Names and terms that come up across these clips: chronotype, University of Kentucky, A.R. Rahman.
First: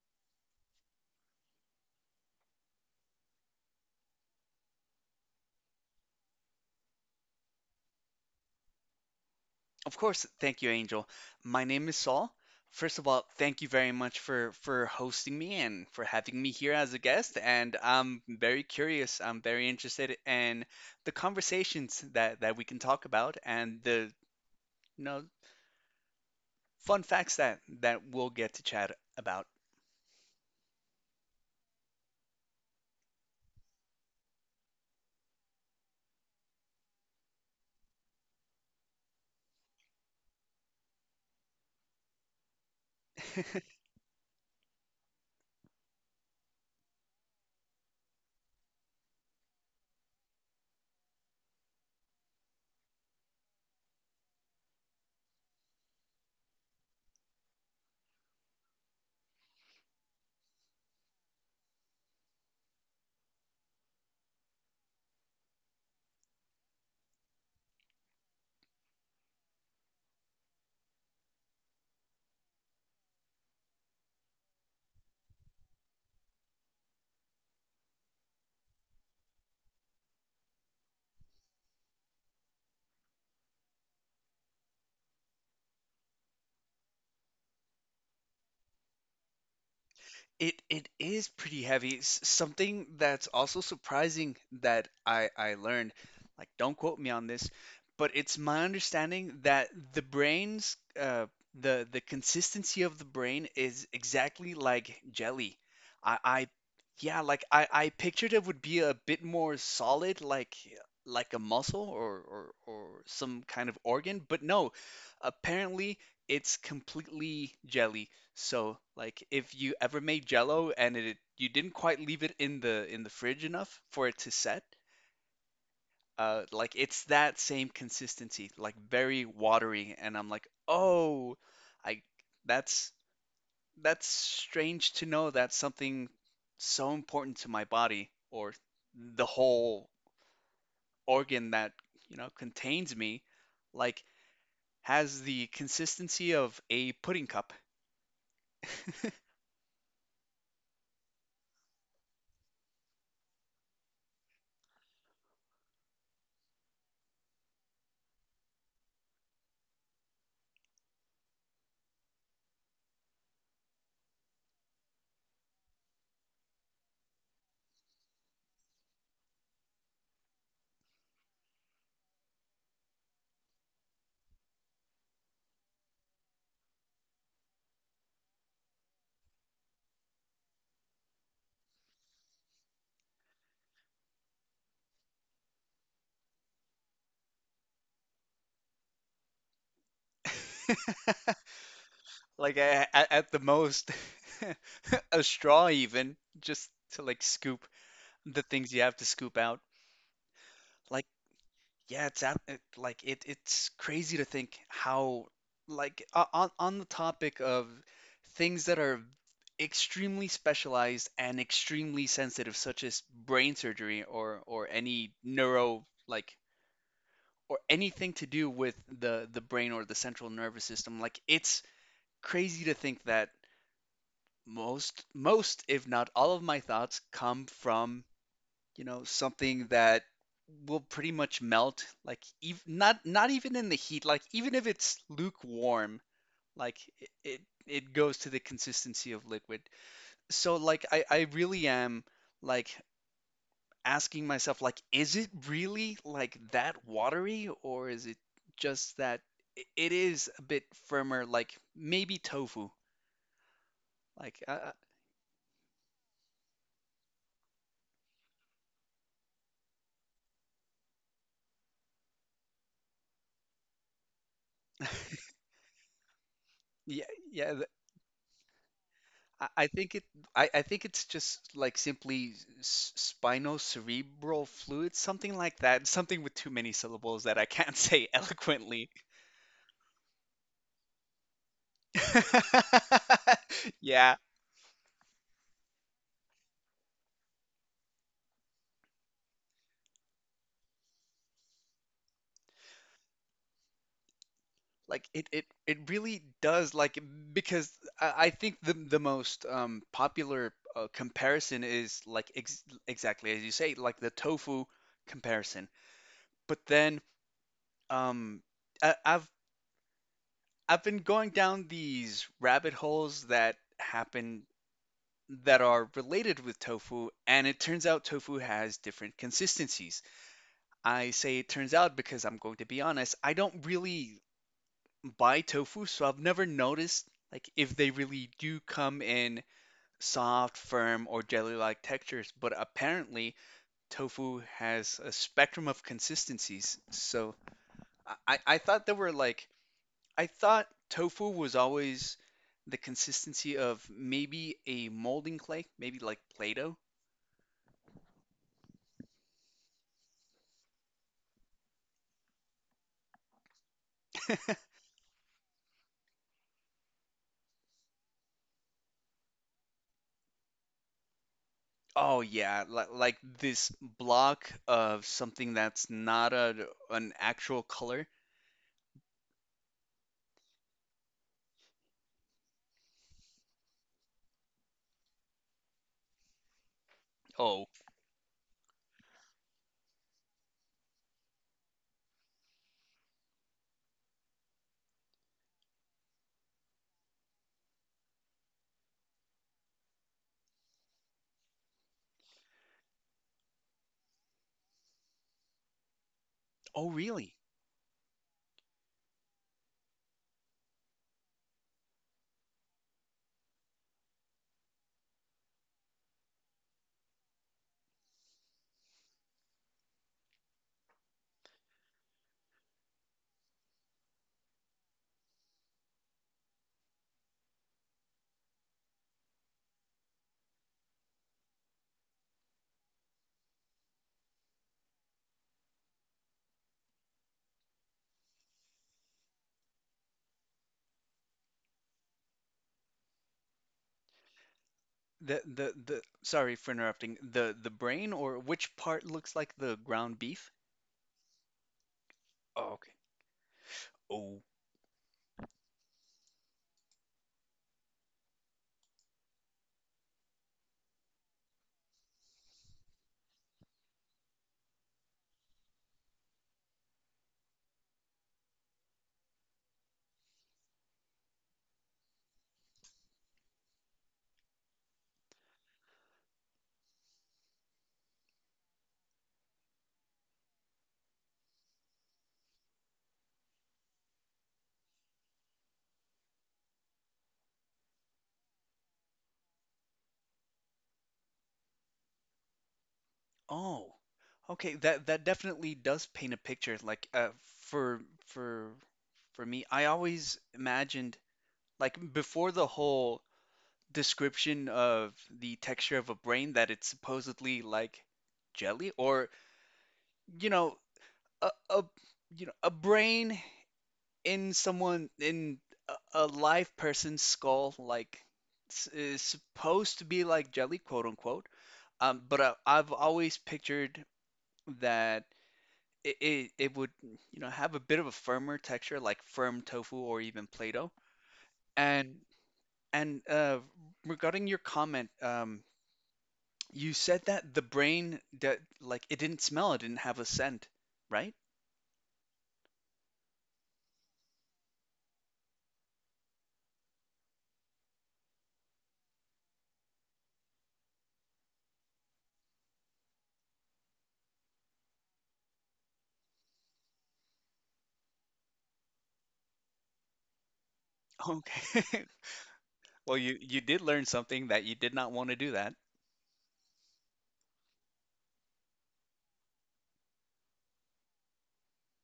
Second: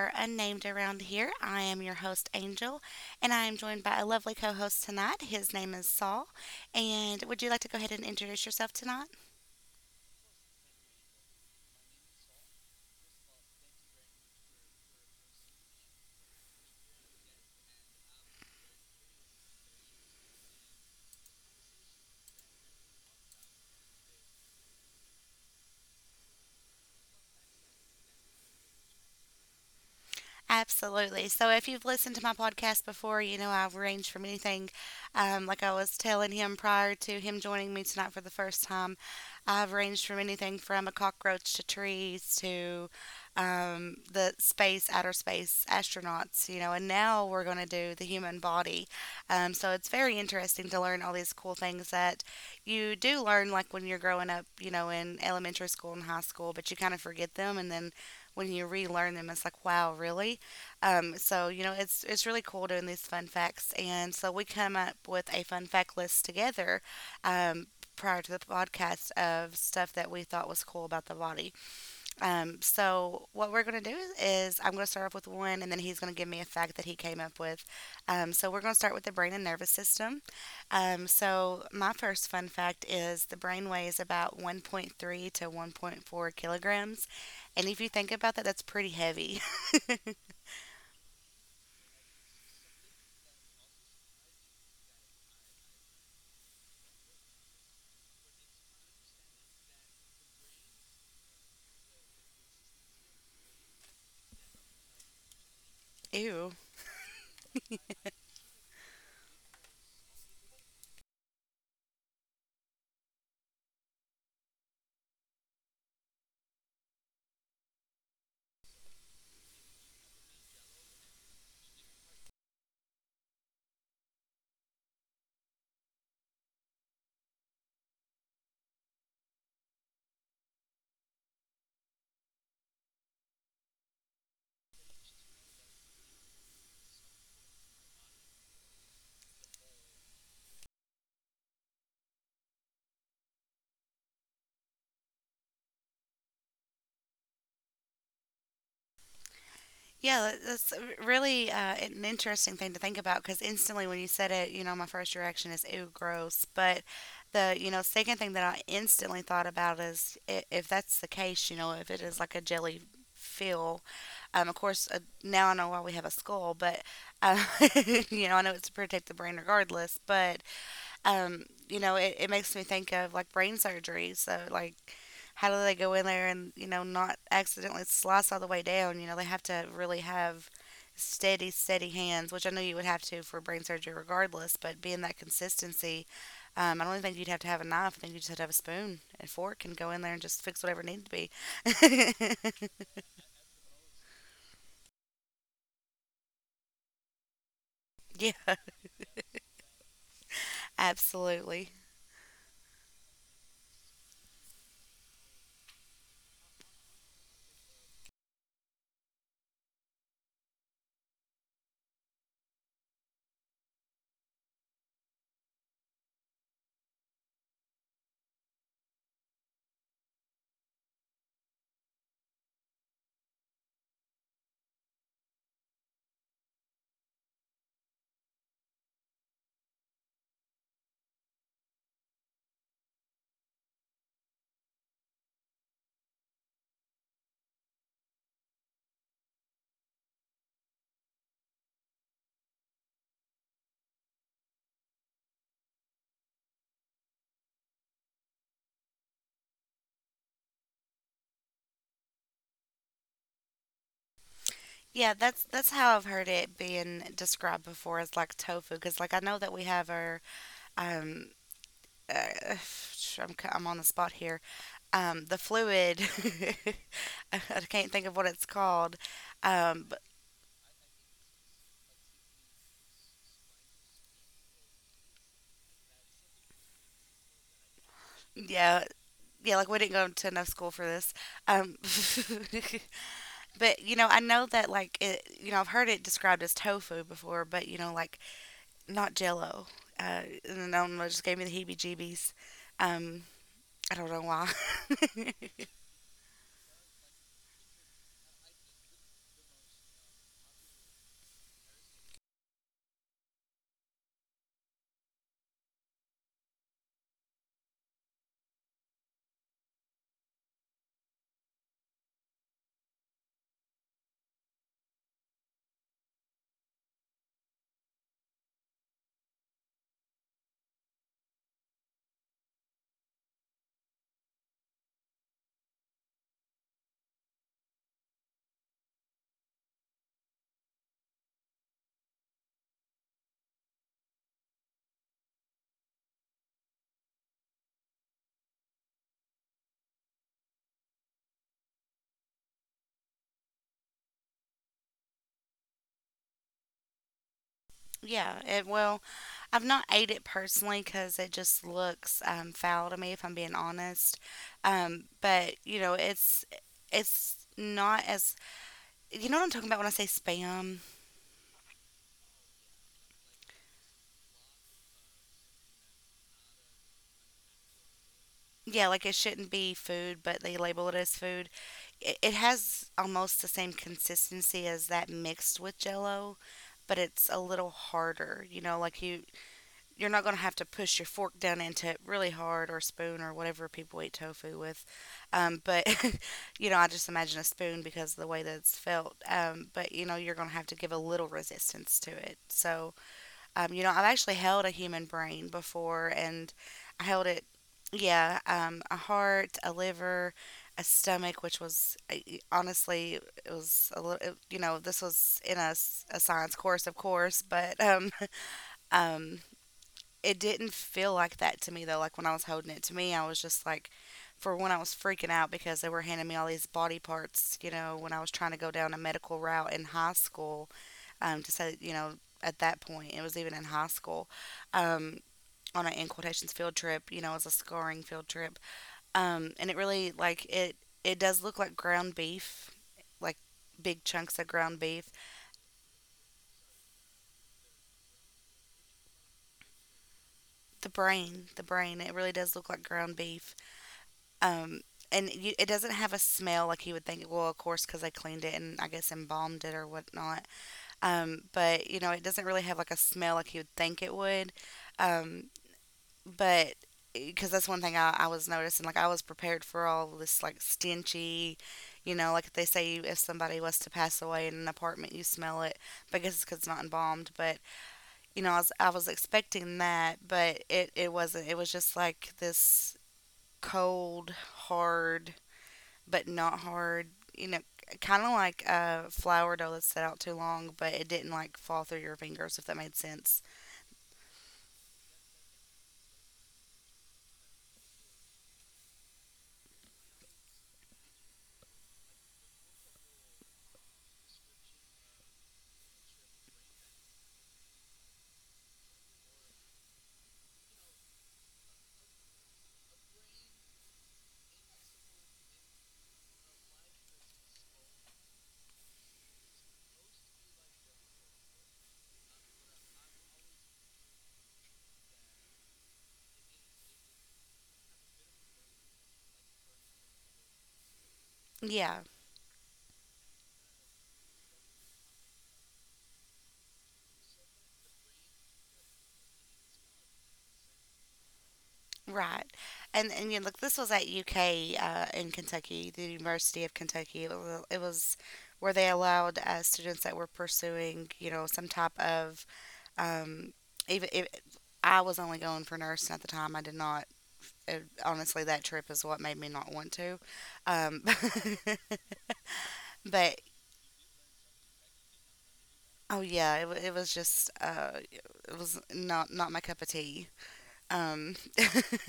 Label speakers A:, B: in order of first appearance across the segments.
A: are unnamed around here. I am your host, Angel, and I am joined by a lovely co host tonight. His name is Saul. And would you like to go ahead and introduce yourself tonight?
B: Of course, thank you, Angel. My name is Saul. First of all, thank you very much for hosting me and for having me here as a guest. And I'm very curious. I'm very interested in the conversations that we can talk about and the you know fun facts that we'll get to chat about.
A: Absolutely. So if you've listened to my podcast before, you know I've ranged from anything, like I was telling him prior to him joining me tonight for the first time, I've ranged from anything from a cockroach to trees to the space, outer space, astronauts, you know, and now we're going to do the human body. So it's very interesting to learn all these cool things that you do learn, like when you're growing up, you know, in elementary school and high school, but you kind of forget them. And then when you relearn them, it's like, wow, really? It's really cool doing these fun facts, and so we come up with a fun fact list together um, prior to the podcast of stuff that we thought was cool about the body. So what we're gonna do is I'm gonna start off with one, and then he's gonna give me a fact that he came up with. So we're gonna start with the brain and nervous system. So my first fun fact is the brain weighs about 1.3 to 1.4 kilograms, and if you think about that, that's pretty heavy.
B: It is pretty heavy. Something that's also surprising that I learned, like, don't quote me on this, but it's my understanding that the consistency of the brain is exactly like jelly. I
A: Ew.
B: yeah, like, I pictured it would be a bit more solid, like a muscle, or some kind of organ, but no, apparently it's completely jelly. So, like, if you ever made jello and it you didn't quite leave it in the fridge enough for it to set, like it's that same consistency, like very watery, and I'm like, "Oh, I that's that's strange to know that something so important to my body, or the whole organ that contains me, like, has the consistency of a pudding cup."
A: That's really an interesting thing to think about because instantly when you said it, you know, my first reaction is ew, gross. But the second thing that I instantly thought about is if that's the case, you know, if it is like a jelly feel. Of course, now I know why we have a skull, but um, you know, I know it's to protect the brain regardless. But you know, it makes me think of like brain surgery. So, like, how do they go in there and, you know, not accidentally slice all the way down? You know, they have to really have steady, steady hands, which I know you would have to for brain surgery regardless, but being that consistency, I don't even think you'd have to have a knife. I think you just have to have a spoon and fork and go in there and just fix whatever needed to be.
B: Like, at the most, a straw, even, just to like scoop the
A: Yeah,
B: things you have to scoop out. Like,
A: absolutely.
B: yeah, like it's crazy to think how, like, on the topic of things that are extremely specialized and extremely sensitive, such as brain surgery, or any neuro like, or anything to do with the brain or the central nervous system. Like, it's crazy to think that most if not all of my thoughts come from, something that will pretty much melt, like, not even in the heat, like even if it's lukewarm, like, it goes to the consistency of liquid. So, like, I really am, like, asking myself, like, is it really like that watery, or is it just that it is a bit firmer, like maybe tofu, like,
A: Yeah, that's how I've heard it being described before as like tofu, because like I know that we have our um, uh, I'm on the spot here. The fluid.
B: yeah,
A: I
B: yeah,
A: can't think of what it's called.
B: I
A: Um,
B: think
A: but
B: it. I think it's just, like, simply s- spinocerebral fluid, something like that. Something with too many syllables that I can't say
A: yeah,
B: eloquently.
A: yeah, like we didn't go to enough school for this. Um, but you know,
B: Yeah,
A: I know that like it. You know, I've heard it described as tofu before, but you know, like not Jello. Uh, and I don't know, it just gave me the heebie-jeebies. Um, I don't know why.
B: like, it, it, it really does. Like, because I think the most popular comparison is like, ex exactly as you say, like the tofu comparison. But then, um, I, I've I've been going down these rabbit holes that happen, that are related with tofu, and it turns out tofu has different consistencies. I say it turns out because, I'm going to be honest, I don't really buy tofu, so I've never noticed, like, if they really do come in soft, firm, or jelly-like textures, but apparently tofu has a spectrum of consistencies. So, I thought there were, like, I thought tofu was always the consistency of maybe a molding clay, maybe like Play-Doh.
A: Yeah, it well, I've not ate it personally because it just looks foul to me if I'm being honest. But you know, it's not as you know what I'm talking about when I say spam.
B: Oh yeah, like this block of something that's not a an actual color.
A: Yeah, like it shouldn't be food, but they label it as food. It has almost the same consistency as that mixed with Jello, but it's a
B: Oh,
A: little harder. You know, like you you're not going to have to push your fork down into it really hard or spoon or whatever people eat tofu with. Um, but, you know, I just imagine a spoon because of the way that it's felt. You know, you're going to have to give a little resistance to it. So, you know, I've actually held a human brain before and
B: oh
A: I held
B: really?
A: it, yeah, a heart, a liver, a stomach, which was honestly, it was a little, you know, this was in a science course, of course, but um, it didn't feel like that to me though. Like when I was holding it to me, I was just like, for one, I was freaking out because they were handing me all these body parts. You know, when I was trying to go down a medical route in high school, to say, you know, at that point, it was even in high school, um, on an in quotations field trip. You know, as a scarring field trip, and it really like it. It does look like ground beef, like big chunks of ground beef.
B: The Sorry for interrupting. The brain, or which part looks like the ground beef?
A: The brain, it really does look
B: Oh,
A: like
B: okay.
A: ground beef.
B: Oh.
A: Um, and you, it doesn't have a smell like you would think. Well, of course, because I cleaned it and I guess embalmed it or whatnot. But you know, it doesn't really have like a smell like you would think it would. Um, but because that's one thing I was noticing, like I was prepared for all this like stenchy, you know, like they say if somebody was to pass away in an apartment, you smell it. But I guess it's 'cause it's not embalmed. But you know, I was expecting that, but it wasn't. It was just like this cold, hard but not hard. You know, kind of like a flour dough that's set out too long, but it didn't like fall through your fingers, if that made sense.
B: Oh. Okay, that definitely does paint a picture. Like, for for for me, I always imagined, like, before the whole description of the texture of a brain, that it's supposedly like jelly, or, you know a a brain, in a live person's skull, like, is supposed to be like jelly, quote unquote. But I've always pictured that it would, have a bit of a firmer texture, like firm tofu or even Play-Doh.
A: Yeah,
B: And and uh regarding your comment, you said that the brain that like it didn't smell, it didn't have a scent, right?
A: right. And you know, look, this was at UK in Kentucky, the University of Kentucky. It was where they allowed students that were pursuing, you know, some type of um, even if I was only going for nursing at the time, I did not. It, honestly, that trip is what made me not want to. Um,
B: Okay. Well,
A: but
B: you did learn something that you did not want to do that.
A: oh yeah, it was just it was not not my cup of tea. Um,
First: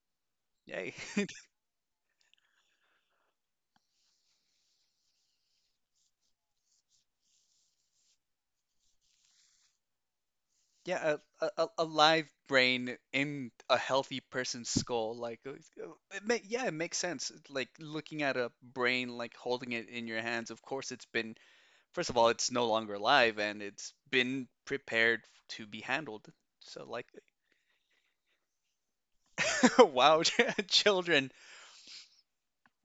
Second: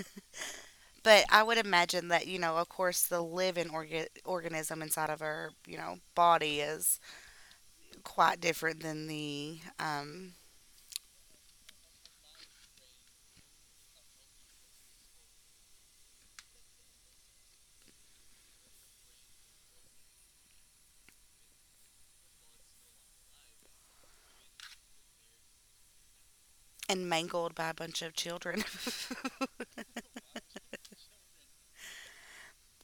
B: Yay.
A: but I would imagine that you know, of course, the living organism inside of her, you know, body is quite different than the
B: Yeah, a live brain in a healthy person's skull, like, it ma yeah, it makes sense. It's like looking at a brain, like holding it in your hands. Of course, it's been first of all, it's no longer alive, and it's been prepared to be handled. So, like,
A: and mangled by a bunch of children.
B: wow, children.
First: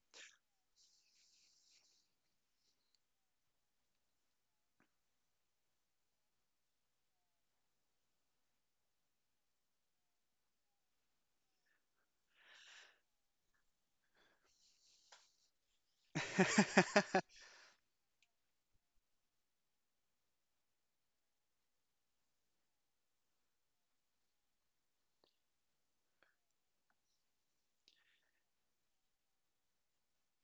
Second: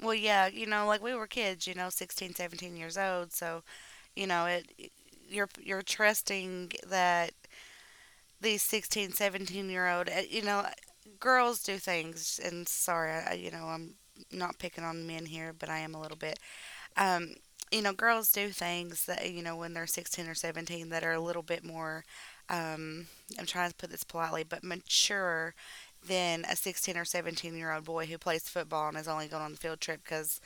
A: Well, yeah, you know, like we were kids, you know, 16, 17 years old, so you know it. You're trusting that these 1617 year old, you know, girls do things. And sorry, you know, I'm not picking on men here, but I am a little bit. Um, you know, girls do things that, you know, when they're 16 or 17 that are a little bit more, um, I'm trying to put this politely, but mature than a 16 or 17-year-old boy who plays football and is only going on the field trip because,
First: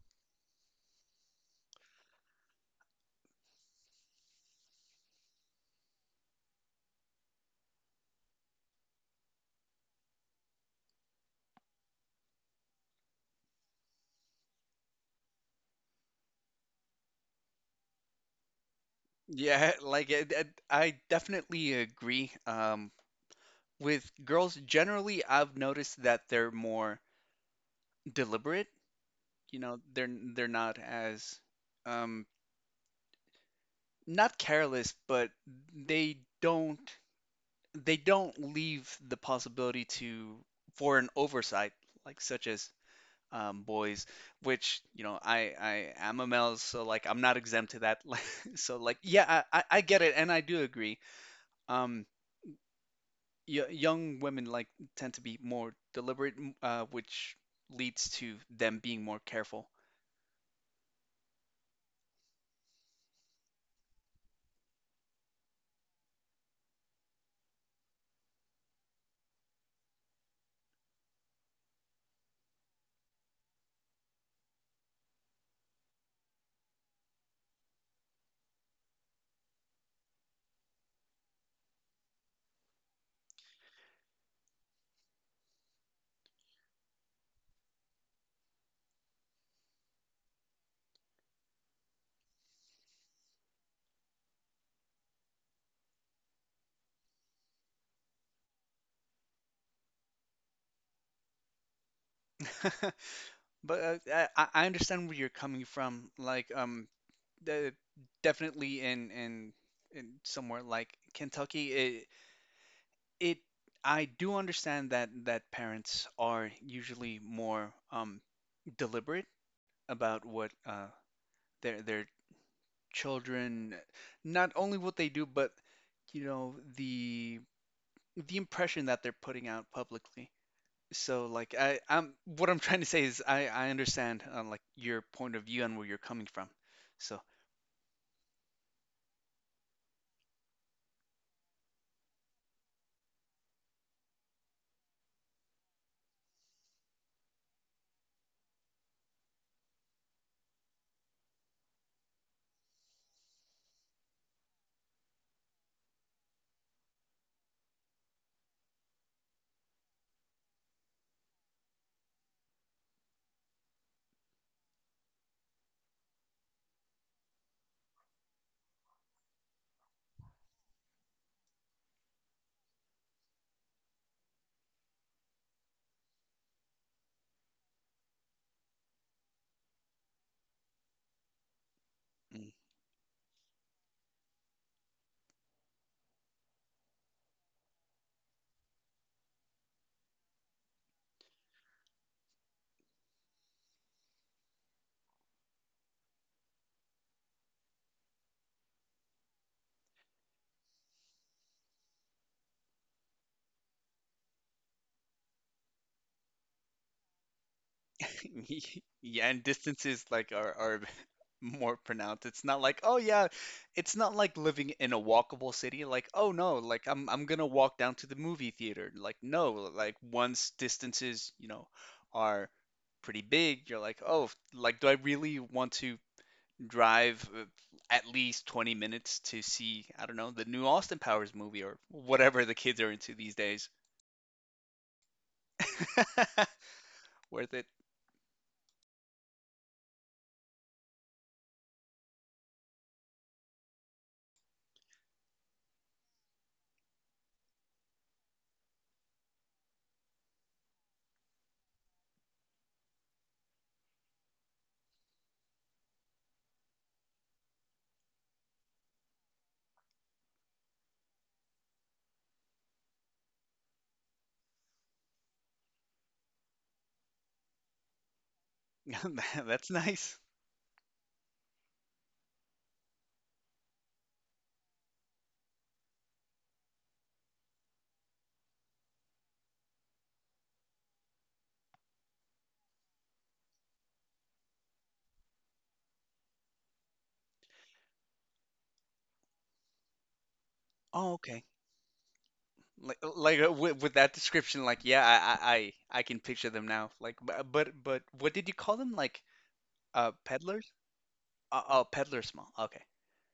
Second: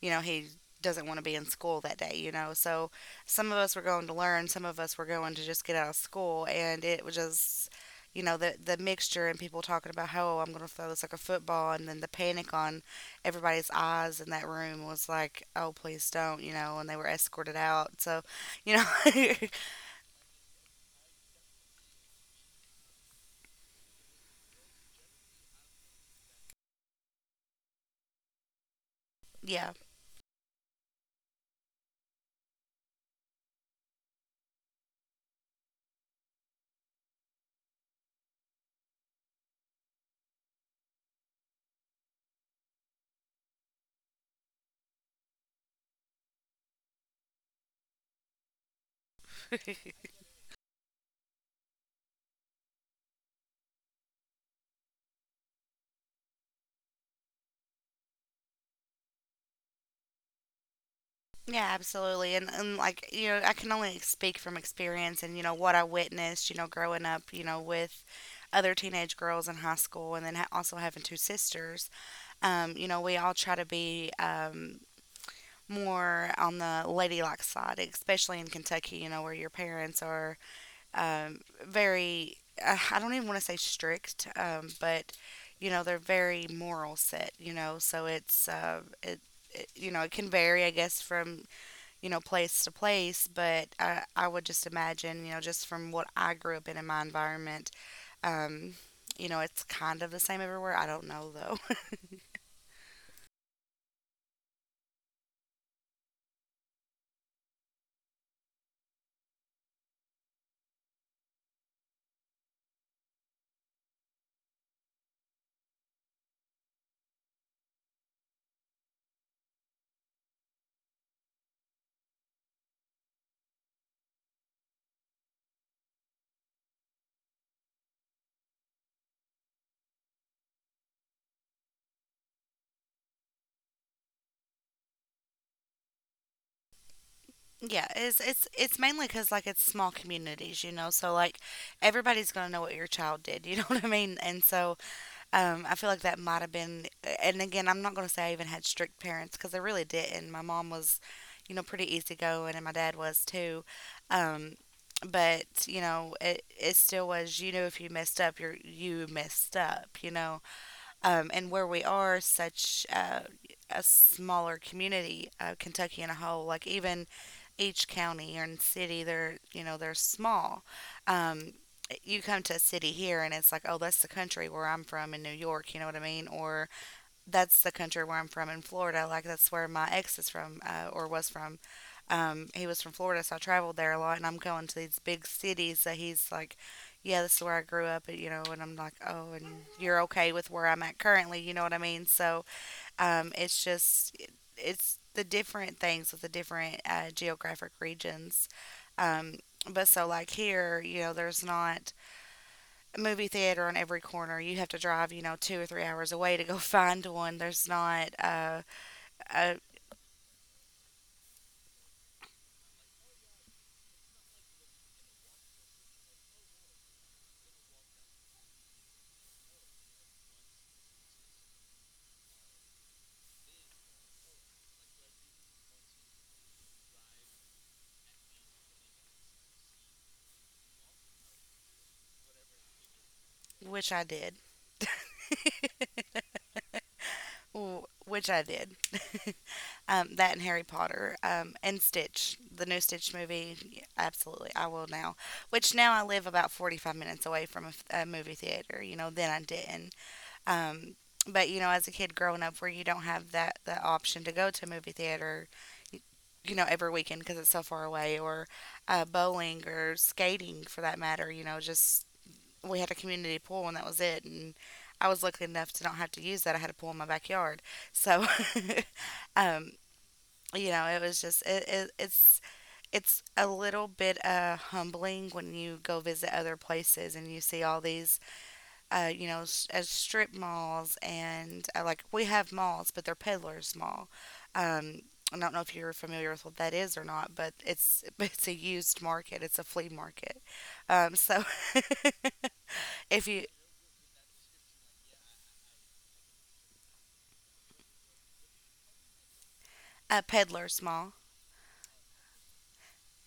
A: you know, he doesn't want to be in school that day, you know. So some of us were going to learn, some of us were going to just get out of school. And it was just, you know, the mixture and people talking about, how, oh, I'm going to throw this like a football, and then the panic on everybody's eyes in that room was like, "Oh, please don't," you know, and they were escorted out. So, you know,
B: Yeah, like, I definitely agree. With girls generally, I've noticed that they're more deliberate. You
A: yeah.
B: know, they're not as, um not careless, but they don't they don't leave the possibility to for an oversight, like, such as, boys, which, I am a male, so, like, I'm not exempt to that. So like, yeah, I get it, and I do agree. Um, y young women, like, tend to be more deliberate, which leads to them being more careful.
A: Yeah, absolutely. And like, you know, I can only speak from experience and you know what I witnessed, you know, growing up, you know, with other teenage girls in high school and then also having 2 sisters. You know, we all try to be more on the ladylike side, especially in Kentucky, you know, where your parents are very, I don't even want to say strict, but you know, they're very moral set, you know, so it, you know, it can vary, I guess, from, you know, place to place, but I would just imagine, you know, just from what I grew up in my environment, um, you know, it's kind of the same everywhere. I don't know though.
B: But, I understand where you're coming from. Like, the, definitely, in somewhere like Kentucky, it I do understand that parents are usually more, deliberate about what, their children, not only what they do, but, the impression that they're putting out publicly. So, like, I I'm what I'm trying to say is, I understand, like, your point of view and where you're coming from. So,
A: Yeah, it's it's mainly because like it's small communities, you know. So like everybody's gonna know what your child did, you know what I mean? And so I feel like that might have been, and again, I'm not going to say I even had strict parents because I really didn't. My mom was, you know, pretty easygoing, and my dad was too. Um, but you know, it still was. You know, if you messed up, you messed up. You know, and where we are, such a smaller community, Kentucky in a whole, like even each county and city, they're you know they're small. Um, you come to a city here, and it's like, oh, that's the country where I'm from in New York. You know what I mean? Or that's the country where I'm from in Florida. Like that's where my ex is from, or was from.
B: mm,
A: He was from Florida, so I traveled there a lot. And I'm going to these big cities that he's like, yeah, this is where I grew up, and I'm like, oh, and you're okay with where I'm at currently, you know what I mean? So it's just it's the different things with the different geographic regions. Um, but like here, you know, there's not movie theater on every corner. You have to drive, you know, 2 or 3 hours away to go find one. There's not,
B: yeah, and
A: uh,
B: distances, like, are more pronounced. It's not like, oh yeah, it's not like living in a walkable city, like, oh no, like I'm gonna walk down to the movie theater. Like, no, like, once distances, are pretty big, you're like, oh, like, do I really want to drive, at least 20 minutes to see, I don't know, the new Austin Powers movie, or whatever the kids are into these days.
A: which I did.
B: Worth it.
A: Which I did. That and Harry Potter, and Stitch, the new Stitch movie. Yeah, absolutely, I will now. Which now I live about 45 minutes away from a movie theater. You know, then I didn't. Um, but you know, as a kid growing up, where you don't have that the option to go to a movie theater, you know, every weekend because it's so far away, or bowling or skating for that matter. You know, just we had a community pool and that was it. And I was lucky enough to not have to use that. I had a pool in my backyard, so.
B: That's
A: um,
B: nice.
A: you know, it was just it's it's a little bit humbling when you go visit other places and you see all these you know, s- as strip malls and like we have malls, but they're peddlers mall. Um, I don't know if you're familiar with what that is or not, but it's it's a used market. It's a flea market.
B: Oh,
A: Um,
B: okay.
A: so if you
B: With that description, like, yeah, I can picture them now. Like, but what did you call them? Like,
A: a
B: peddlers?
A: peddlers mall,
B: Oh, peddlers mall. Okay.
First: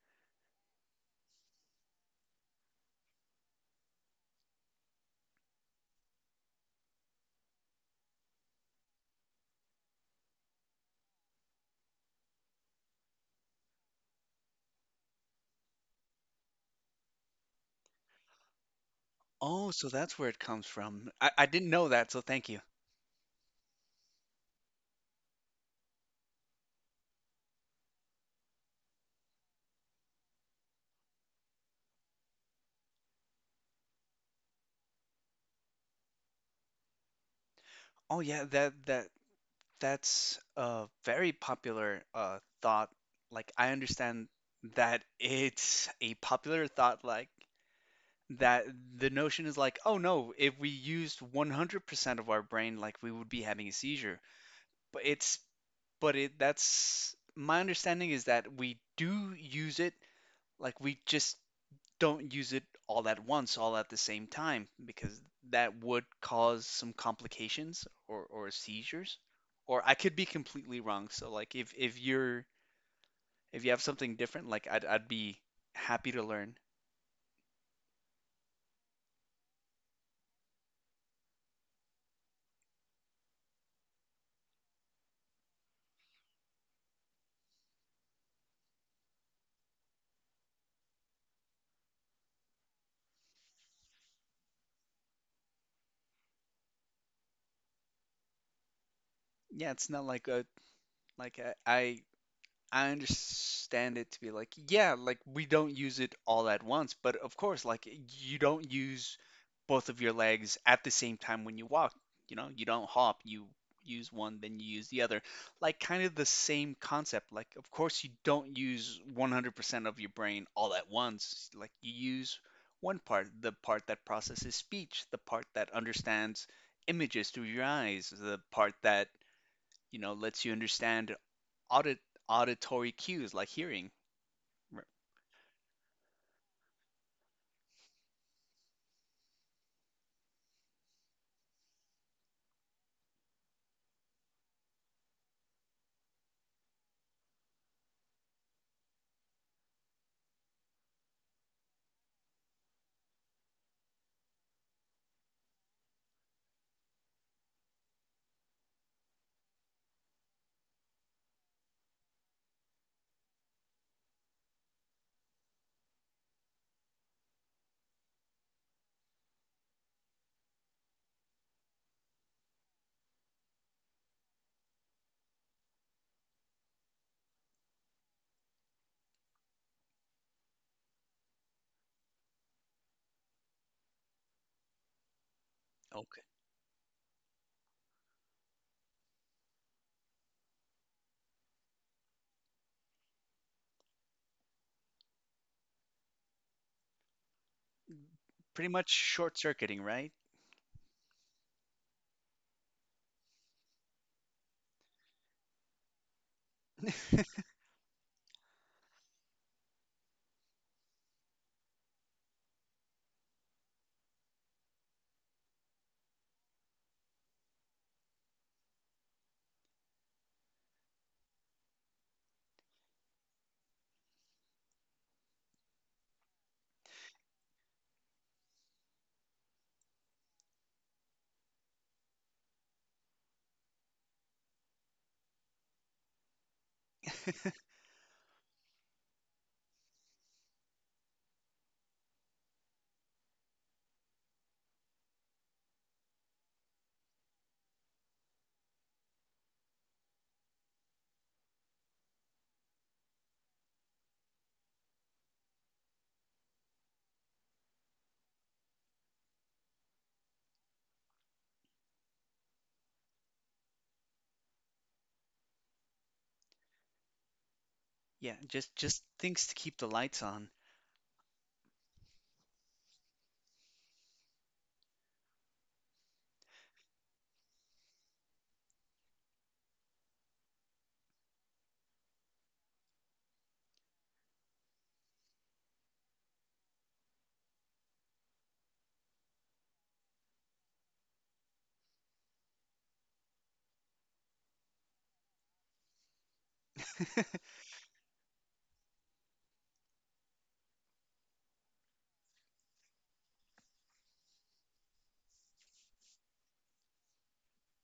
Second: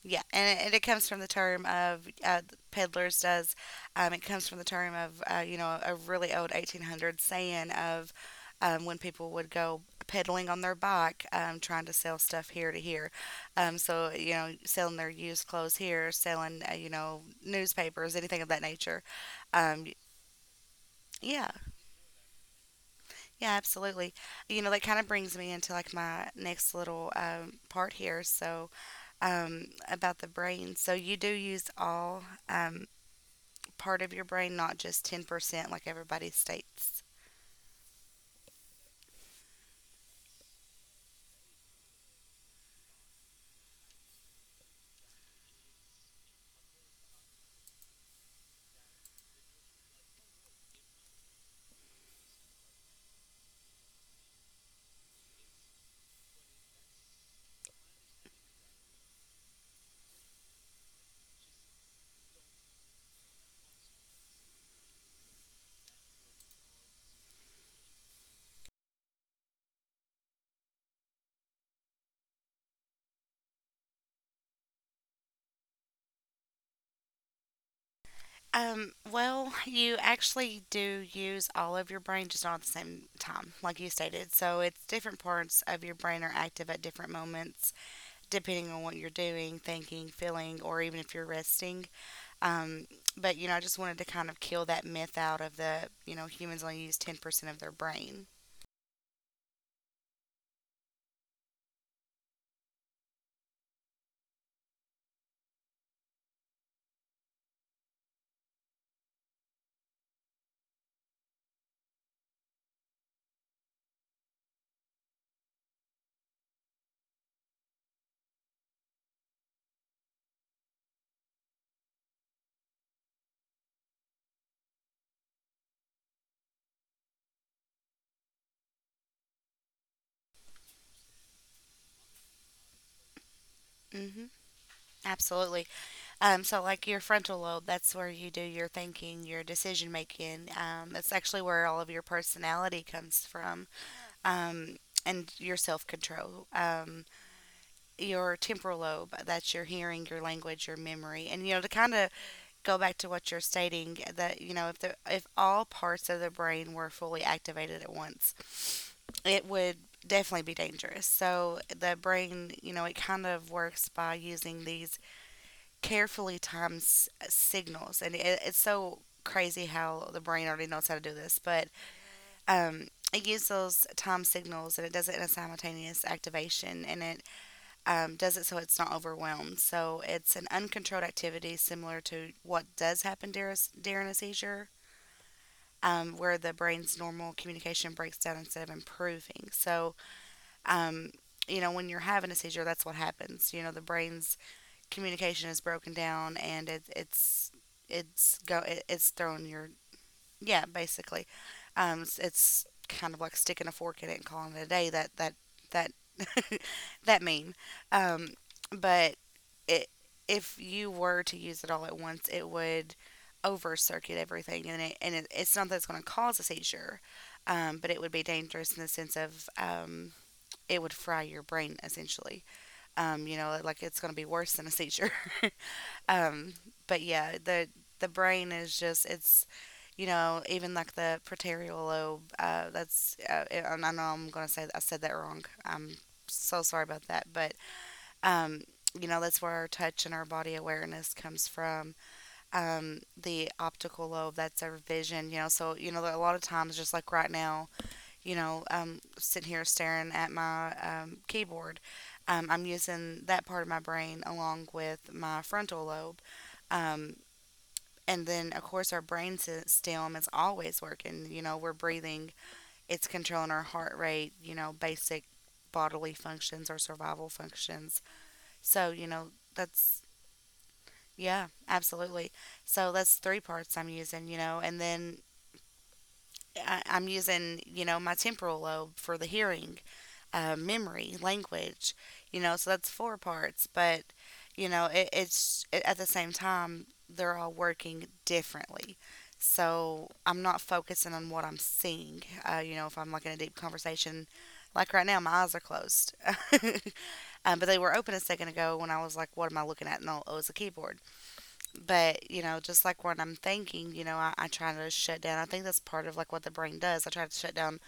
A: yeah, and it comes from the term of peddlers does. It comes from the term of you know a really old 1800 saying of when people would go peddling on their bike, trying to sell stuff here to here. So you know, selling their used clothes here, selling you know newspapers, anything of that nature.
B: Oh,
A: Um,
B: so that's where it comes from. I
A: yeah,
B: didn't know that, so thank you.
A: yeah, absolutely. You know, that kind of brings me into like my next little part here. So about the brain. So you do use all. Um, Part of your brain, not just 10% like everybody states?
B: Oh yeah, that's a very popular thought. Like, I understand that, it's a popular thought, like, that the notion is like, oh no, if we used 100% of our brain, like, we would be having a seizure. But it's, but it, that's, my understanding is that we do use it, like, we just don't use it all at once, all at the same time, because that would cause some complications, or seizures. Or I could be completely wrong. So, like, if you have something different, like, I'd be happy to learn.
A: Well, you actually do use all of your brain, just not at the same time, like you stated. So it's different parts of your brain are active at different moments, depending on what you're doing, thinking, feeling, or even if you're resting. Um, but you know, I just wanted to kind of kill that myth out of the you know humans only use 10% of their brain.
B: Yeah, it's not like like a, I, I understand it to be like, yeah, like we don't use it all at once, but, of course, like, you don't use both of your legs at the same time when you walk. You know, you don't hop, you use one, then you use the other. Like, kind of the same concept. Like, of course, you don't use 100% of your brain all at once. Like, you use one part, the part that processes speech, the part that understands images through your eyes, the part that, lets you understand audit auditory cues, like hearing.
A: Hmm.
B: r-
A: Absolutely. So, like your frontal lobe, that's where you do your thinking, your decision making. That's actually where all of your personality comes from, um, and your self control. Your temporal lobe, that's your hearing, your language, your memory, and you know to kind of go back to what you're stating that you know if all parts of the brain were fully activated at once, it would definitely be dangerous. So the brain, you know, it kind of works by using these carefully times signals, and it's so crazy how the brain already knows how to do this, but it uses those time signals and it does it in a simultaneous activation and it does it so it's not overwhelmed. So it's an uncontrolled activity similar to what does happen during a seizure.
B: Okay.
A: Where the brain's normal communication breaks down instead of improving. So, um, you know, when you're having a seizure, that's what happens. You know, the brain's communication is broken down and
B: Pretty much
A: it's
B: short
A: thrown your
B: circuiting, right?
A: yeah basically it's kind of like sticking a fork in it and calling it a day that that that that meme um but it if you were to use it all at once it would over circuit everything and it's not that it's going to cause a seizure but it would be dangerous in the sense of it would fry your brain essentially you know like it's going to be worse than a seizure. Um, but yeah, the brain is just it's you know even like the preterial lobe. That's and I know I'm gonna say I said that wrong. I'm so sorry about that. But um, you know that's where our touch and our body awareness comes from. The optical lobe that's our vision. You know, so you know a lot of times just like right now, you know, sitting here staring at my keyboard. I'm using that part of my brain along with my frontal lobe. Um, and then, of course, our brain stem is always working. You know, we're breathing, it's controlling our heart rate, you know, basic bodily functions or survival functions.
B: Yeah, just
A: So, you know,
B: things to keep the
A: that's,
B: lights on.
A: yeah, absolutely. So that's three parts I'm using, you know, and then I'm using, you know, my temporal lobe for the hearing memory, language, you know, so that's four parts. But, you know, at the same time, they're all working differently. So I'm not focusing on what I'm seeing. You know, if I'm like in a deep conversation, like right now, my eyes are closed. But they were open a second ago when I was like, what am I looking at? And all, oh, it was a keyboard. But, you know, just like when I'm thinking, you know, I try to shut down. I think that's part of like what the brain does. I try to shut down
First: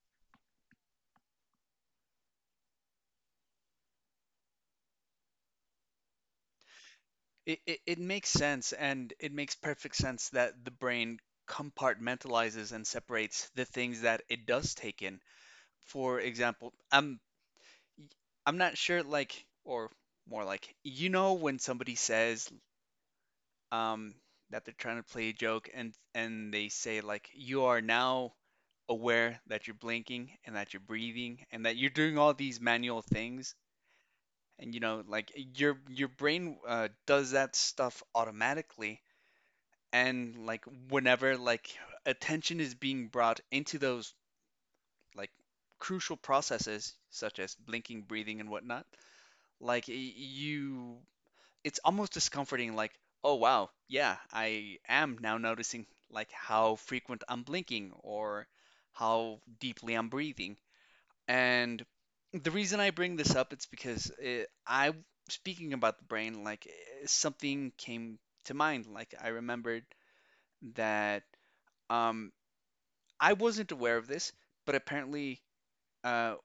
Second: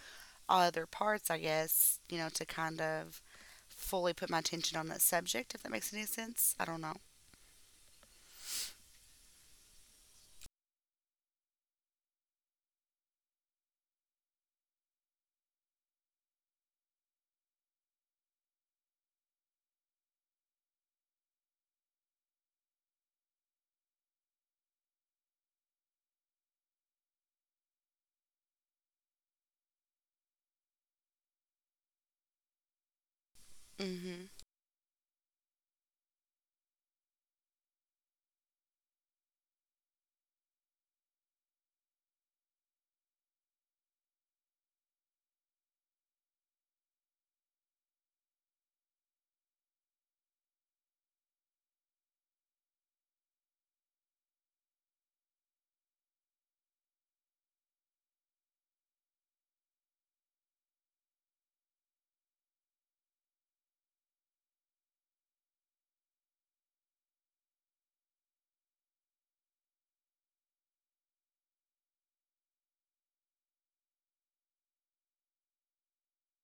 A: other parts, I guess, you know, to kind of fully put my attention on that subject, if that makes any sense. I don't know.
B: It makes sense, and it makes perfect sense that the brain compartmentalizes and separates the things that it does take in. For example, I'm not sure, like, or more like, when somebody says, um that they're trying to play a joke, and they say, like, you are now aware that you're blinking, and that you're breathing, and that you're doing all these manual things.
A: Hmm.
B: And, like, your brain, does that stuff automatically. And, like, whenever, like, attention is being brought into those, like, crucial processes such as blinking, breathing, and whatnot, like, you it's almost discomforting, like, oh wow, yeah, I am now noticing, like, how frequent I'm blinking, or how deeply I'm breathing. And the reason I bring this up, it's because it, I speaking about the brain, like, something came to mind, like I remembered that, um I wasn't aware of this, but apparently, uh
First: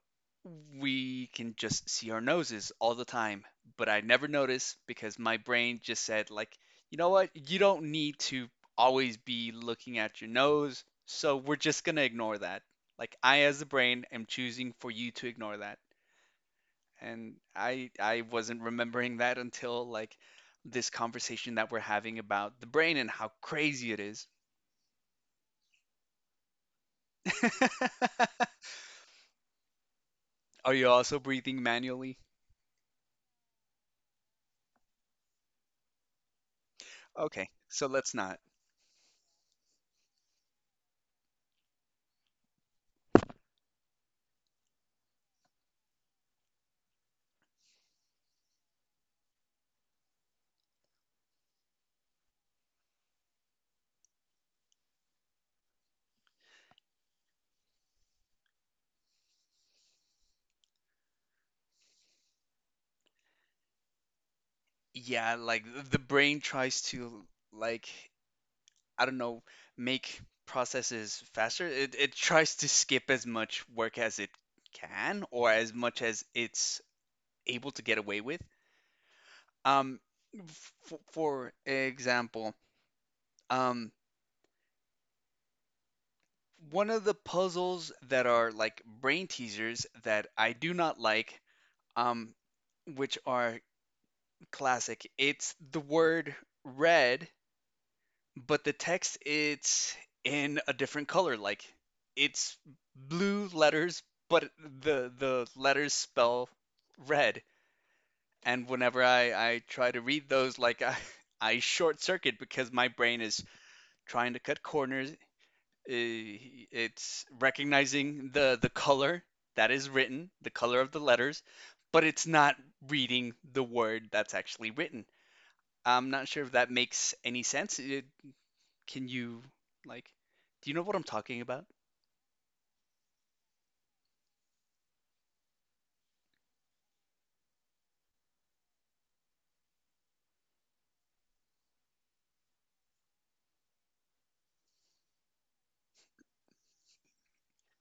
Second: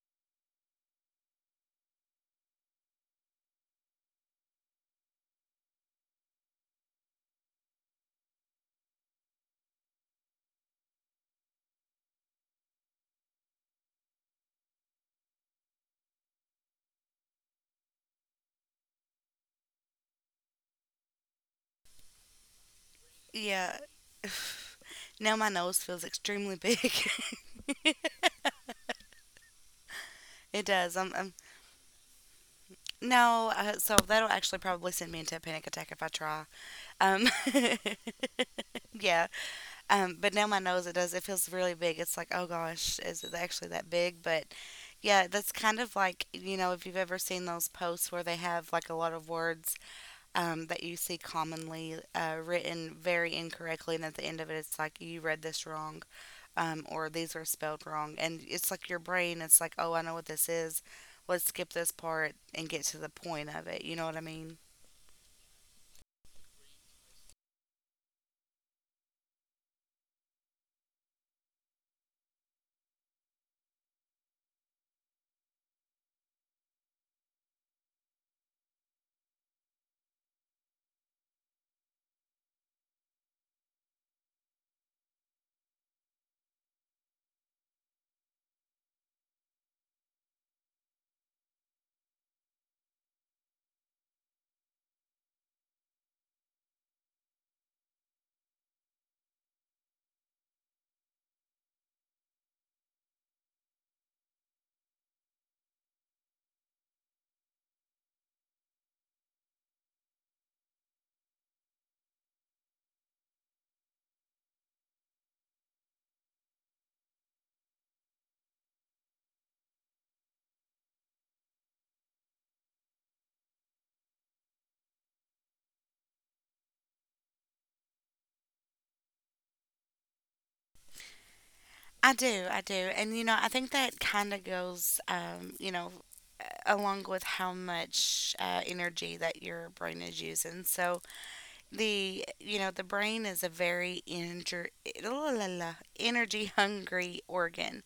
B: we can just see our noses all the time, but I never noticed because my brain just said, like, you know what, you don't need to always be looking at your nose, so we're just going to ignore that, like, I, as the brain, am choosing for you to ignore that. And I wasn't remembering that until, like, this conversation that we're having about the brain and how
A: Yeah.
B: crazy it is.
A: Now my nose feels extremely big. It
B: Are you
A: does.
B: also
A: I'm
B: breathing manually?
A: no, so that'll actually probably send me into a panic attack if I try. Um,
B: Okay, so let's not.
A: yeah. But now my nose, it does. It feels really big. It's like, oh gosh, is it actually that big? But yeah, that's kind of like, you know, if you've ever seen those posts where they have like a lot of words that you see commonly written very incorrectly, and at the end of it, it's like you read this wrong, or these are spelled wrong, and it's like your brain, it's like, oh, I know what this is. Let's skip this part and get to the point of it. You know what I mean?
B: Yeah, like, the brain tries to, like, I don't know, make processes faster. It tries to skip as much work as it can or as much as it's able to get away with. Um f- for example, um one of the puzzles that are like brain teasers that I do not like, um, which are classic, it's the word red, but the text it's in a different color. Like it's blue letters, but the letters spell red. And whenever I try to read those, like I, I short circuit because my brain is trying to cut corners eh, it's recognizing the color that is written, the color of the letters, but it's not reading the word that's actually written. I'm not sure if that makes any sense. It, can you like do you know what I'm talking about?
A: I do, and you know, I think that kind of goes, you know, along with how much energy that your brain is using. So the you know the brain is a very energy hungry organ,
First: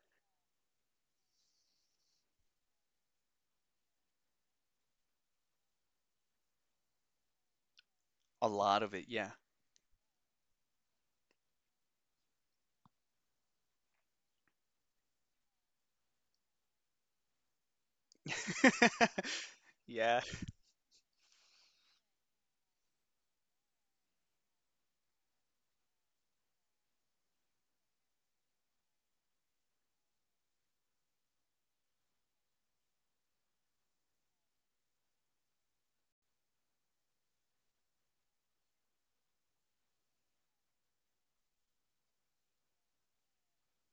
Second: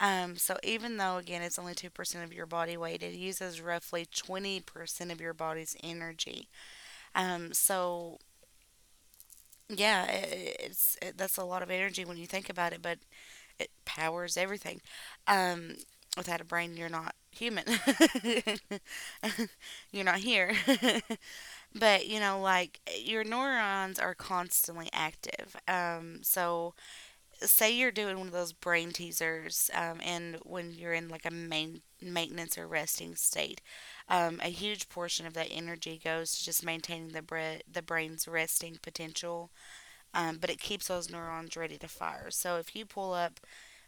A: so even though again it's only 2% of your body weight it uses roughly 20% of your body's energy. So
B: A lot of it, yeah.
A: yeah it, that's a lot of energy when you think about it but it powers everything. um, Without a brain you're not human. You're not
B: Yeah.
A: here. But you know, like eh, your neurons are constantly active. So say you're doing one of those brain teasers, and when you're in like a main maintenance or resting state, a huge portion of that energy goes to just maintaining the the brain's resting potential. But it keeps those neurons ready to fire. So if you pull up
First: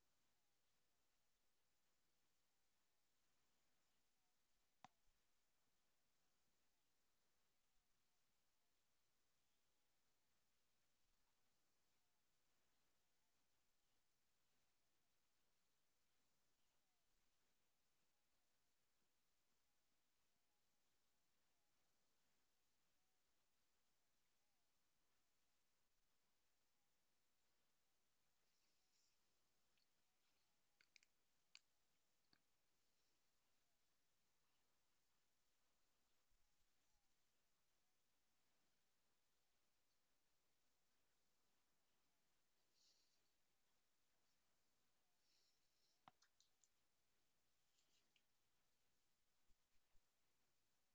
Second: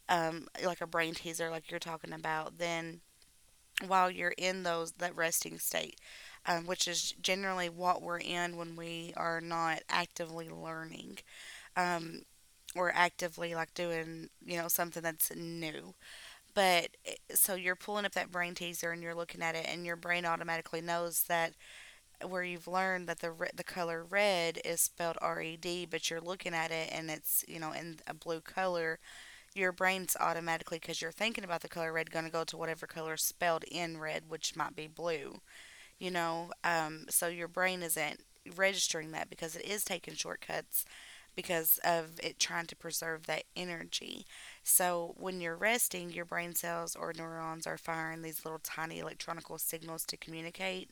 A: like a brain teaser, like you're talking about, then while you're in those that resting state, which is generally what we're in when we are not actively learning, um, or actively like doing you know something that's new. But eh, so you're pulling up that brain teaser and you're looking at it, and your brain automatically knows that where you've learned that the the color red is spelled RED, but you're looking at it and it's you know in a blue color. Your brain's automatically because you're thinking about the color red going to go to whatever color is spelled in red which might be blue, you know. So your brain isn't registering that because it is taking shortcuts because of it trying to preserve that energy. So when you're resting your brain cells or neurons are firing these little tiny electronical signals to communicate,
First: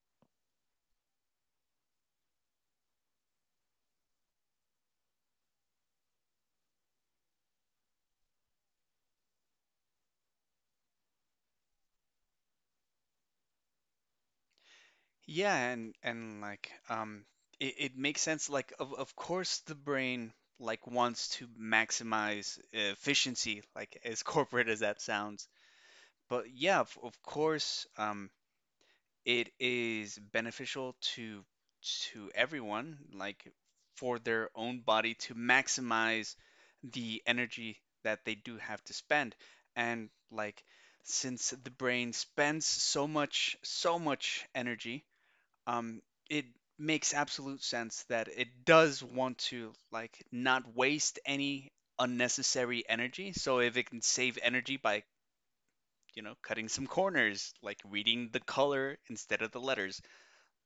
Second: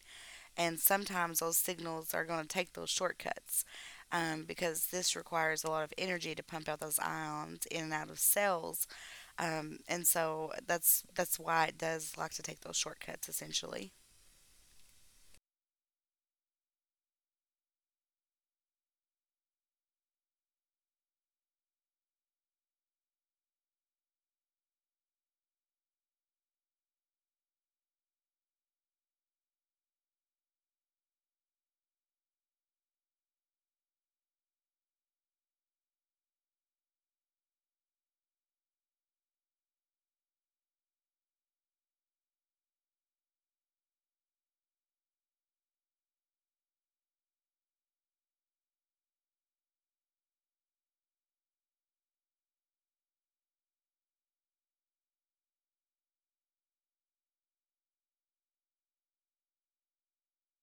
A: and sometimes those signals are going to take those shortcuts, because this requires a lot of energy to pump out those ions in and out of cells, and so that's why it does like to take those shortcuts essentially.
B: Yeah, and like it, it makes sense like of course the brain like wants to maximize efficiency, like as corporate as that sounds. But yeah, of course, it is beneficial to everyone, like for their own body to maximize the energy that they do have to spend. And like since the brain spends so much energy, um, it makes absolute sense that it does want to like not waste any unnecessary energy. So if it can save energy by, you know, cutting some corners, like reading the color instead of the letters.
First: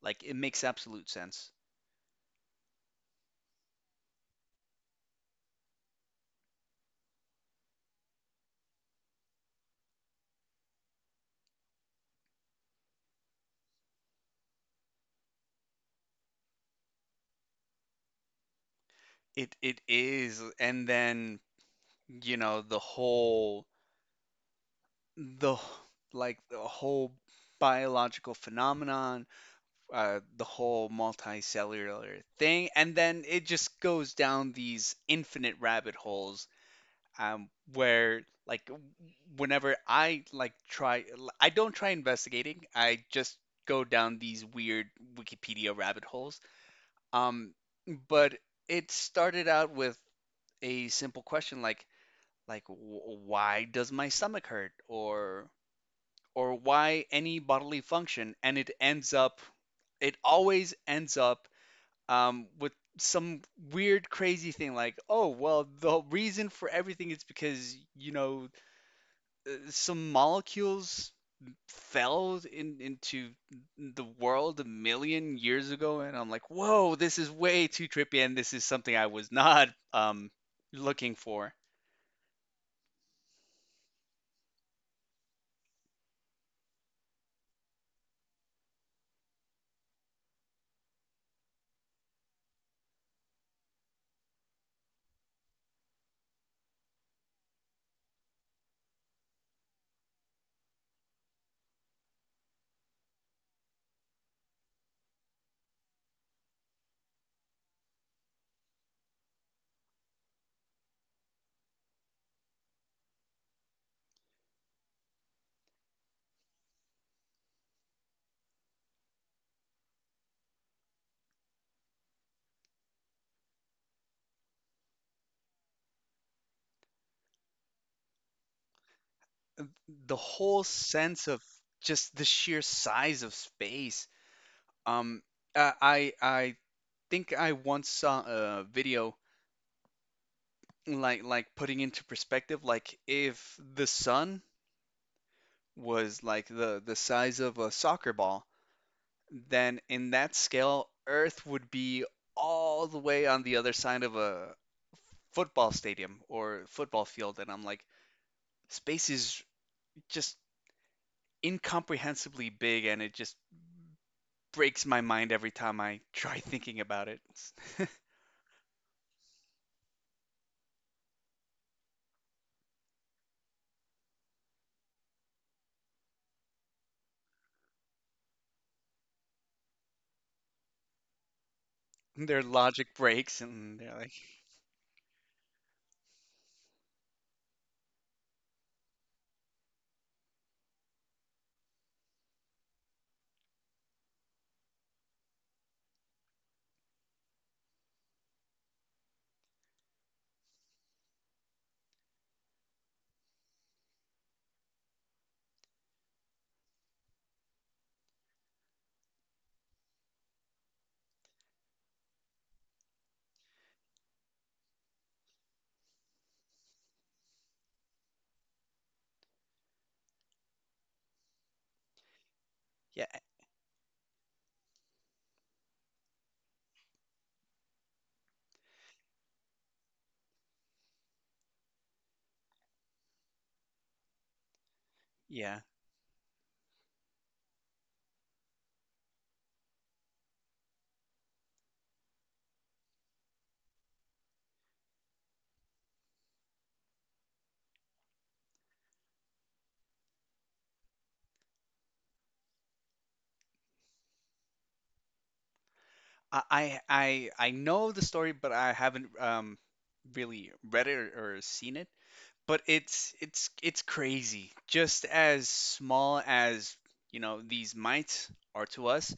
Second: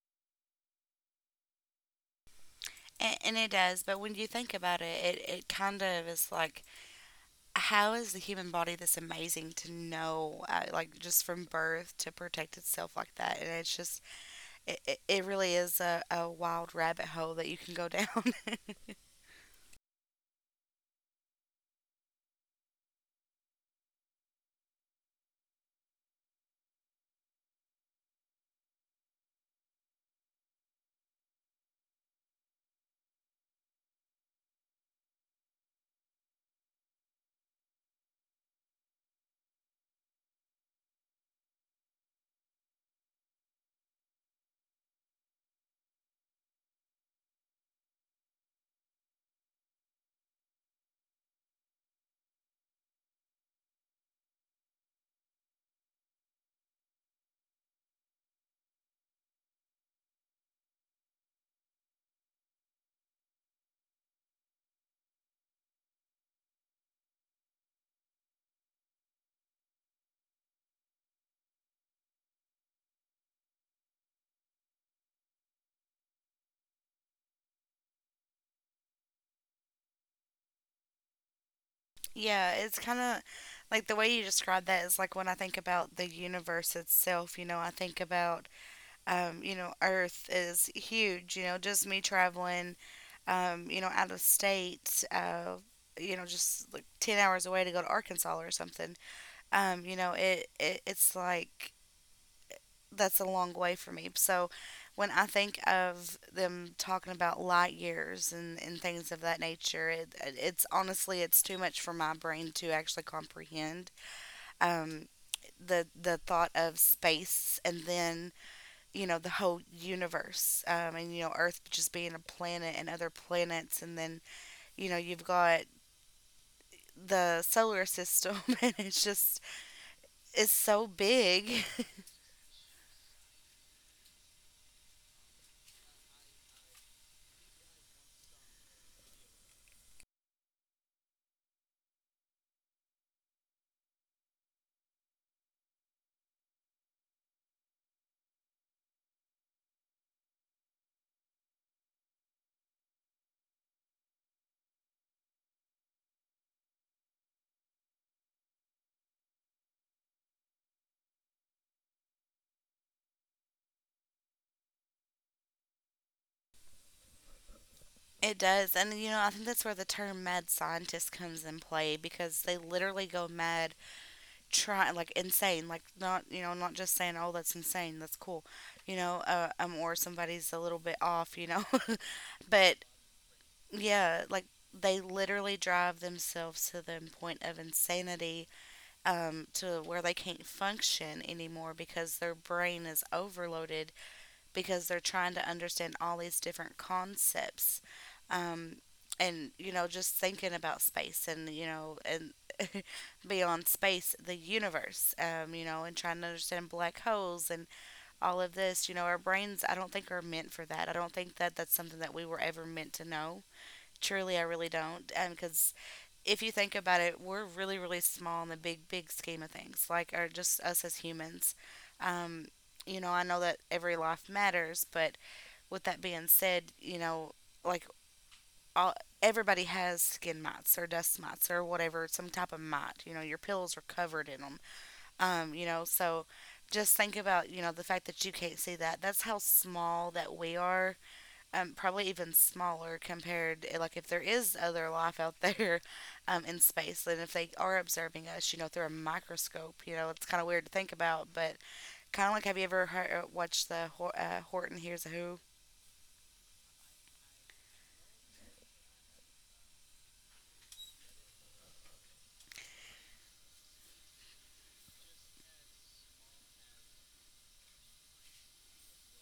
B: Like it makes absolute sense.
A: And it does, but when you think about it, it kind of is like, how is the human body this amazing to know, like just from birth to protect itself like that? And it's just, it really is a wild rabbit hole that you can go down.
B: It is, and then you know the whole the like the whole biological phenomenon, the whole multicellular thing, and then it just goes down these infinite rabbit holes, where like whenever I like try, I don't try investigating. I just go down these weird Wikipedia rabbit holes. Um, but it started out with a simple question like why does my stomach hurt or why any bodily function, and it ends up it always ends up, with some weird crazy thing like, oh well, the reason for everything is because you know some molecules fell in, into the world a million years ago, and I'm like, whoa, this is way too trippy, and this is something I was not, looking for.
A: Yeah, it's kind of like the way you describe that is like when I think about the universe itself, you know, I think about, you know, Earth is huge, you know, just me traveling, you know, out of state, you know, just like 10 hours away to go to Arkansas or something. You know, it, it's like that's a long way for me. So when I think of them talking about light years and things of that nature, it's honestly it's too much for my brain to actually comprehend. Um, the thought of space and then you know the whole universe and you know Earth just being a planet and other planets and then you know you've got the solar system and it's just
B: The
A: it's
B: whole
A: so
B: sense of
A: big.
B: just the sheer size of space. Um, I think I once saw a video like putting into perspective, like if the sun was like the size of a soccer ball, then in that scale, Earth would be all the way on the other side of a football stadium or football field. And I'm like, space is just incomprehensibly big and it just breaks my mind every time I try thinking about it.
A: It does. And, you know, I think that's where the term mad scientist comes in play because they literally go mad, trying, like, insane. Like, not, you know, not just saying, oh, that's insane, that's cool, you know, or somebody's a little bit off, you know.
B: Their
A: But,
B: logic breaks and they're like,
A: yeah, like, they literally drive themselves to the point of insanity to where they can't function anymore because their brain is overloaded because they're trying to understand all these different concepts. Um, and you know, just thinking about space and you know, and beyond space, the universe, you know, and trying to understand black holes and all of this, you know, our brains, I don't think are meant for that. I don't think that that's something that we were ever meant to know. Truly, I really don't. And because if you think about it, we're really, really small in the big, big scheme of things, like, or just us as humans. Um, you know,
B: yeah,
A: I know that every life matters, but with that being said, you know, like all, everybody has skin mites or dust mites or whatever, some type of mite. You know, your pills are covered in them. You
B: yeah.
A: know, so just think about, you know, the fact that you can't see that. That's how small that we are, probably even smaller compared like if there is other life out there in space, and if they are observing us you know through a microscope, you know it's kind of weird to think about. But kind of like, have you ever heard, watched the Horton Hears a Who?
B: I know the story, but I haven't, really read it or seen it. But it's it's crazy. Just as small as you know these mites are to us,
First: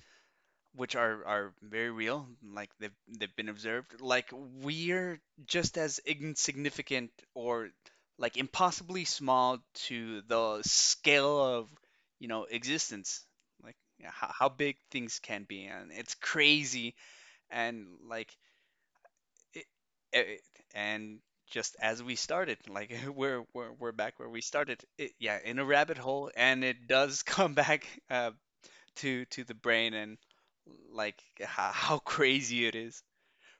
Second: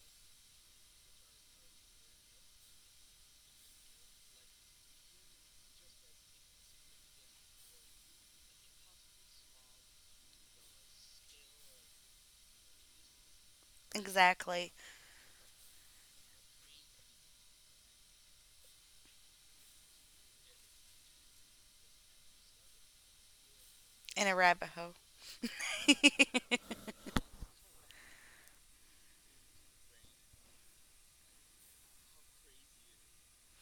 B: which are very real, like they've been observed. Like we're just as insignificant or like impossibly small to the scale of, you know, existence. Like yeah, how
A: Exactly.
B: big things can be, and it's crazy. And like it, it, and just as we started, like we're back
A: In
B: where
A: a
B: we
A: rabbit
B: started.
A: hole.
B: It, yeah, in a rabbit hole,
A: It,
B: and it does come back to the brain and like how crazy it is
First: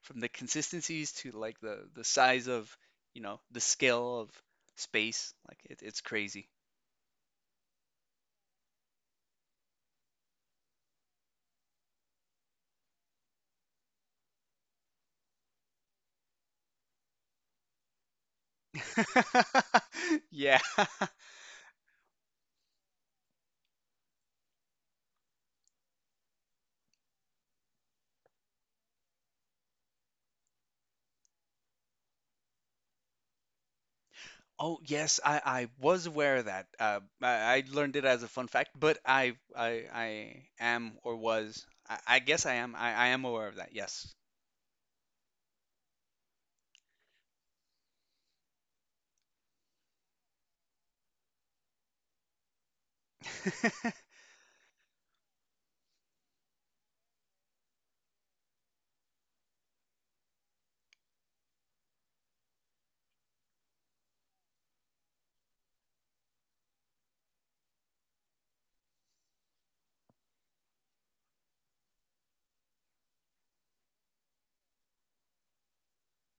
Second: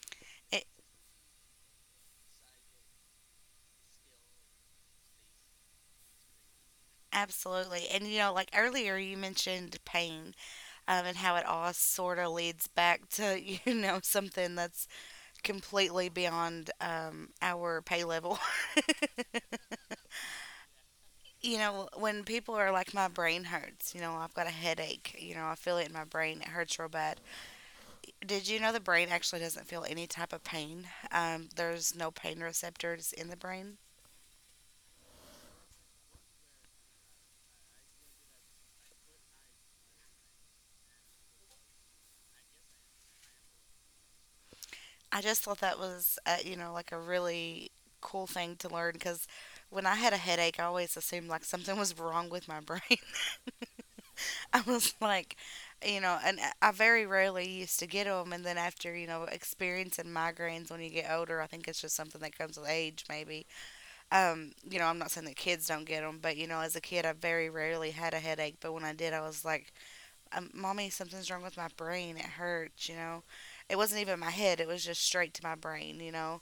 B: from the consistencies to like the size of you know the scale of space. Like it, it's crazy.
A: absolutely, and you know like earlier you mentioned pain and how it all sort of leads back to you know something that's completely beyond our pay level.
B: Yeah.
A: You know, when people are like, my brain hurts, you know, I've got a headache, you know, I feel it in my brain, it hurts real bad. Did you know the brain actually doesn't feel any type of pain? There's no pain receptors in the brain.
B: Oh yes, I was aware of that. I learned it as a fun fact, but I am or was I guess I am aware of that. Yes,
A: I just thought that was, you know, like a really cool thing to learn because when I had a headache, I always assumed like something was wrong with my brain. I was like, you know, and I very rarely used to get them. And then after, you know, experiencing migraines when you get older, I think it's just something that comes with age, maybe, you know, I'm not saying that kids don't get them, but you know, as a kid, I very rarely had a headache. But when I did, I was like, "Mommy, something's wrong with my brain. It hurts." You know, it wasn't even my head; it was just straight to my brain. You know,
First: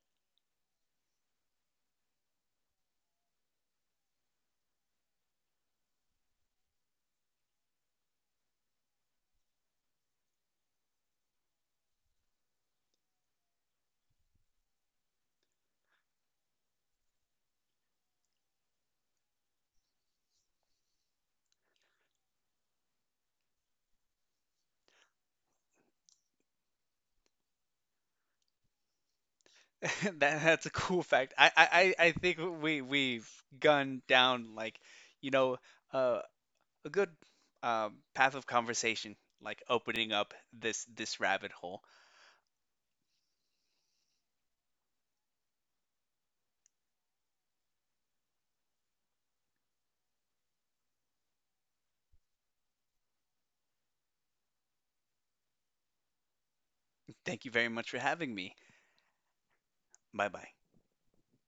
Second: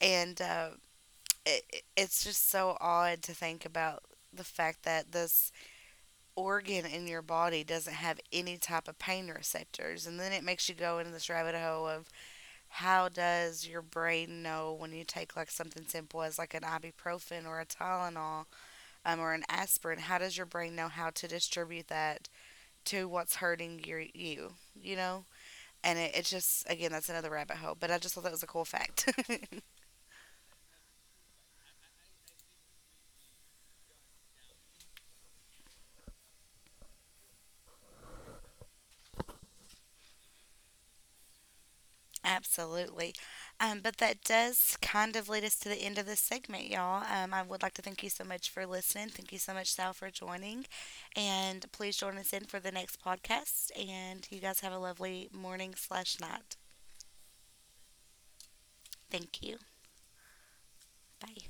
A: and it, it's just so odd to think about the fact that this organ in your body doesn't have any type of pain receptors, and then it makes you go into this rabbit hole of how does your brain know when you take like something simple as like an ibuprofen or a Tylenol or an aspirin, how does your brain know how to distribute that to what's hurting you? You know? And it's just, again, that's another rabbit hole, but I just thought that was a cool fact.
B: that that's a cool fact. I think we've gone down like, you know, uh, a good, path of conversation, like opening up this rabbit hole.
A: Absolutely. But that does kind of lead us to the end of this segment, y'all. I would like to thank you so much for listening. Thank you so much, Sal, for joining. And please join us in for the next podcast. And you guys have a lovely morning slash night.
B: Thank you very much for having me.
A: Thank you.
B: Bye bye.
A: Bye.